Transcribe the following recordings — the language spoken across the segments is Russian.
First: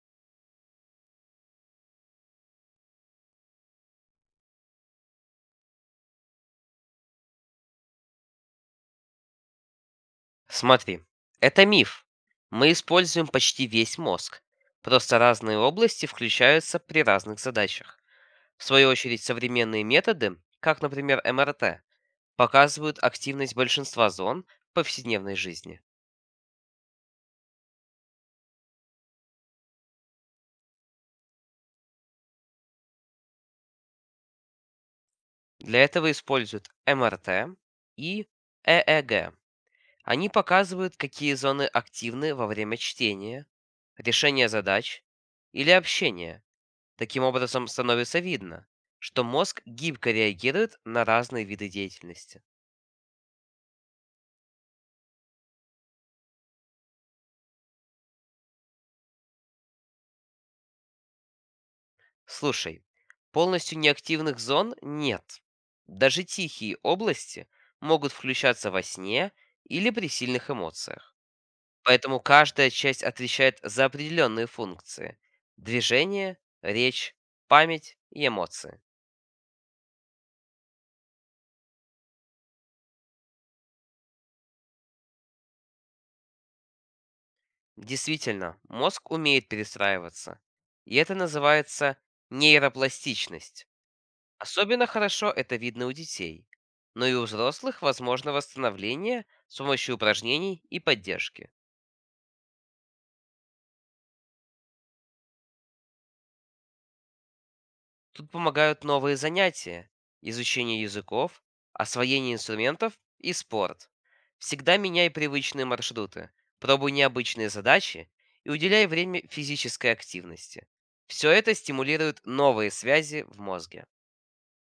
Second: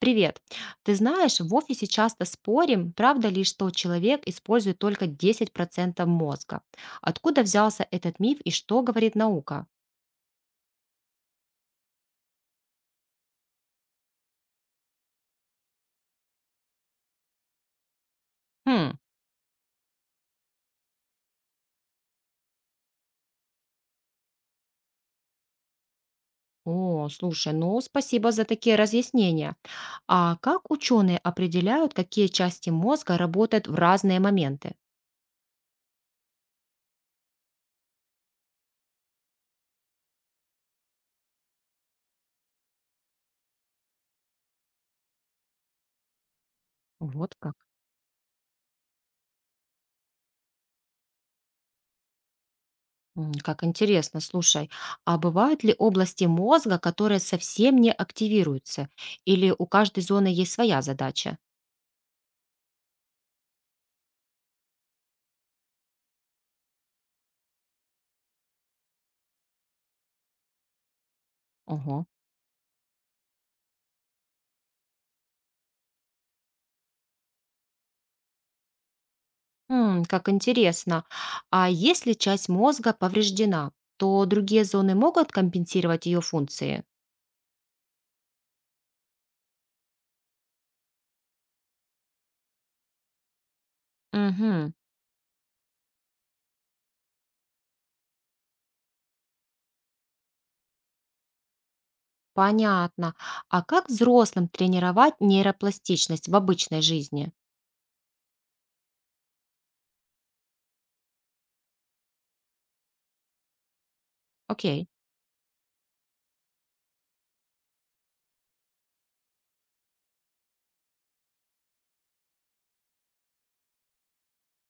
Привет. Ты знаешь, в офисе часто спорим, правда ли, что человек использует только 10% мозга. Откуда взялся этот миф и что говорит наука? Смотри, это миф. Мы используем почти весь мозг. Просто разные области включаются при разных задачах. В свою Хм. очередь, современные методы, как, например, МРТ, показывают активность большинства зон в повседневной жизни. О, слушай, ну спасибо за такие разъяснения. А как ученые определяют, какие части мозга работают в разные моменты? Для этого используют МРТ и ЭЭГ. Они показывают, какие зоны активны во время чтения, решения задач или общения. Таким Вот как. образом, становится видно, что мозг гибко реагирует на разные виды деятельности. М, как интересно, слушай. А бывают ли области мозга, которые совсем не активируются? Или у каждой зоны есть своя задача? Слушай, полностью неактивных зон нет. Даже тихие области могут включаться во сне или при сильных эмоциях. Ого. Поэтому каждая часть отвечает за определенные функции: движение, речь, память и эмоции. М, как интересно. А если часть мозга повреждена, то другие зоны могут компенсировать ее функции? Действительно, мозг умеет перестраиваться. И это называется нейропластичность. Мгм, Особенно хорошо это видно у детей, но и у взрослых возможно восстановление с помощью упражнений и поддержки. понятно. А как взрослым тренировать нейропластичность в обычной жизни? Тут помогают новые занятия, изучение языков, освоение инструментов и спорт. Всегда Окей. меняй привычные маршруты, пробуй необычные задачи и уделяй время физической активности. Все это стимулирует новые связи в мозге.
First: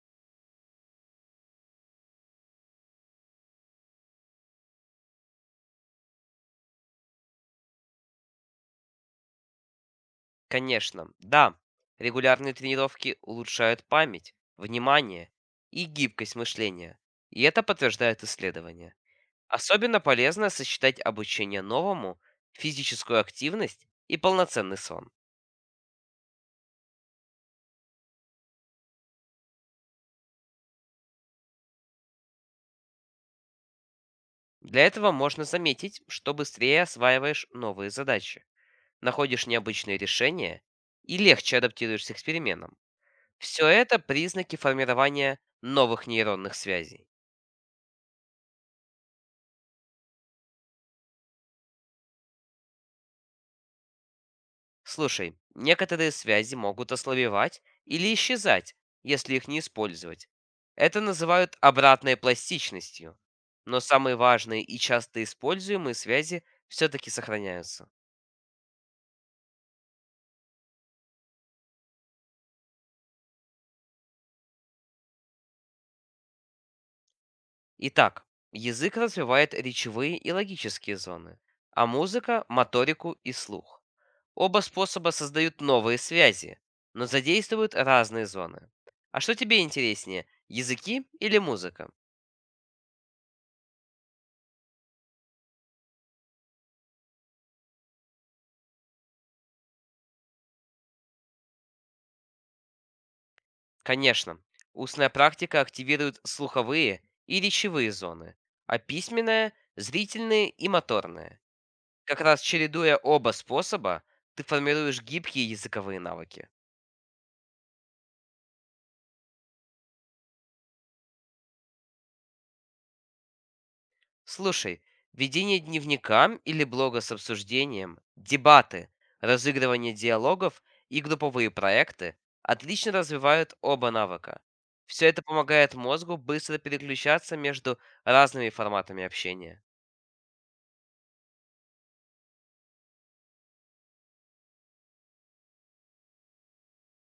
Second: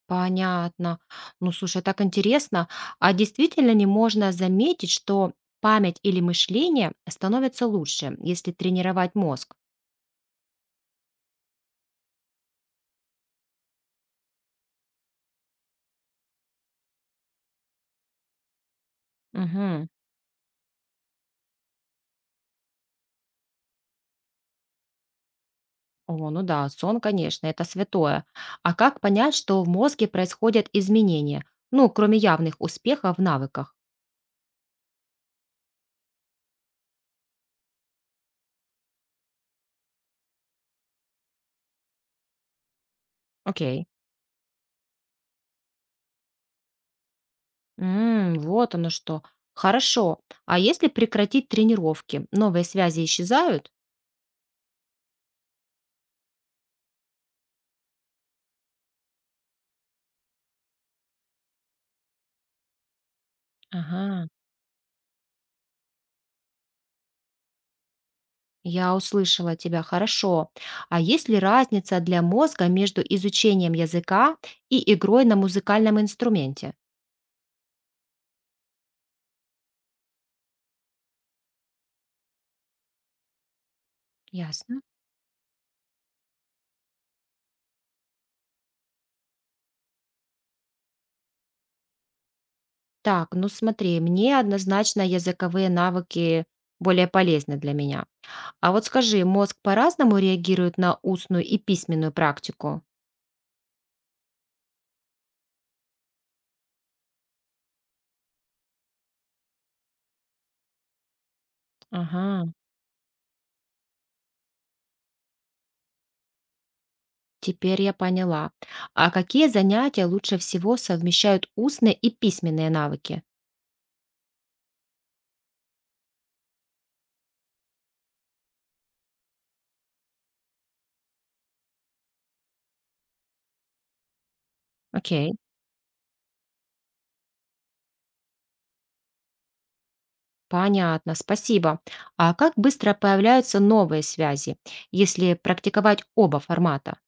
Понятно. Ну, слушай, так интересно. А действительно ли можно заметить, что память или мышление становятся лучше, если тренировать мозг? Конечно, да. Регулярные тренировки улучшают память, внимание и гибкость мышления. И это подтверждают исследования. Мгм. Особенно полезно сочетать обучение новому, физическую активность и полноценный сон. О, ну да, сон, конечно, это святое. А как понять, что в мозге происходят изменения? Ну, кроме явных успехов в навыках. Для этого можно заметить, что быстрее осваиваешь новые задачи, находишь необычные решения и легче адаптируешься к переменам. Все Окей. это признаки формирования новых нейронных связей. М, вот оно что. Хорошо. А если прекратить тренировки, новые связи исчезают? Слушай, некоторые связи могут ослабевать или исчезать, если их не использовать. Это называют обратной пластичностью. Но самые Ага. важные и часто используемые связи все-таки сохраняются. Я услышала тебя хорошо. А есть ли разница для мозга между изучением языка и игрой на музыкальном инструменте? Итак, язык развивает речевые и логические зоны, а музыка – моторику и слух. Оба Ясно. способа создают новые связи, но задействуют разные зоны. А что тебе интереснее, языки или музыка? Так, ну смотри, мне однозначно языковые навыки более полезны для меня. А вот скажи, мозг по-разному реагирует на устную и письменную практику? Конечно, устная практика активирует слуховые и речевые зоны, а письменная – зрительные и моторные. Как раз Ага, чередуя оба способа, ты формируешь гибкие языковые навыки. теперь я поняла. А какие занятия лучше всего совмещают устные и письменные навыки? Слушай, ведение дневника или блога с обсуждением, дебаты, разыгрывание диалогов и групповые проекты отлично развивают оба навыка. Все это Окей, помогает мозгу быстро переключаться между разными форматами общения. понятно, спасибо. А как быстро появляются новые связи, если практиковать оба формата?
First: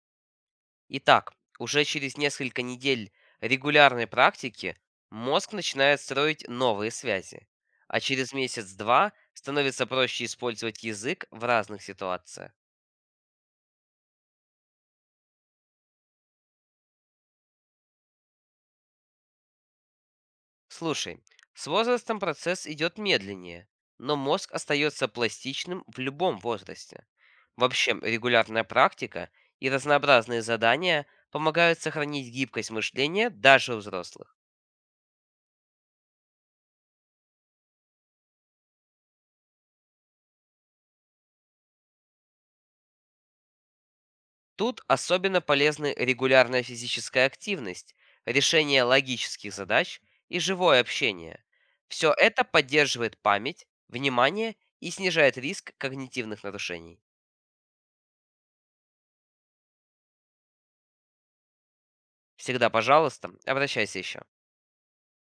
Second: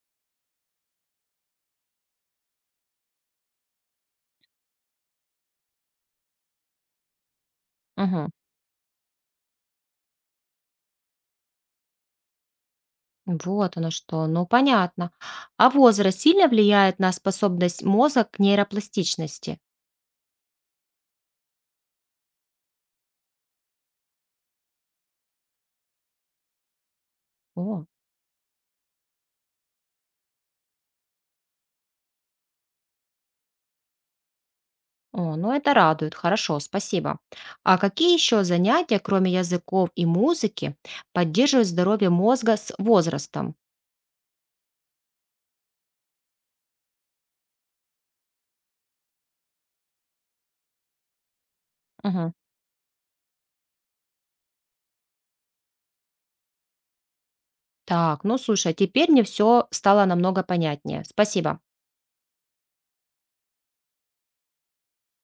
Итак, уже через несколько недель регулярной практики мозг начинает строить новые связи, а Мгм. через месяц-два становится проще использовать язык в разных ситуациях. Вот оно что, ну понятно. А возраст сильно влияет на способность мозга к нейропластичности? Слушай, с возрастом процесс идет медленнее, но мозг остается пластичным в любом возрасте. О. Вообще, регулярная практика и разнообразные задания помогают сохранить гибкость мышления даже у взрослых. О, ну это радует, хорошо, спасибо. А какие еще занятия, кроме языков и музыки, поддерживают здоровье мозга с возрастом? Тут особенно полезны регулярная физическая активность, решение логических задач и живое общение. Все Мгм. это поддерживает память, внимание и снижает риск когнитивных нарушений. Так, ну слушай, а теперь мне все стало намного понятнее. Спасибо. Всегда, пожалуйста, обращайся еще.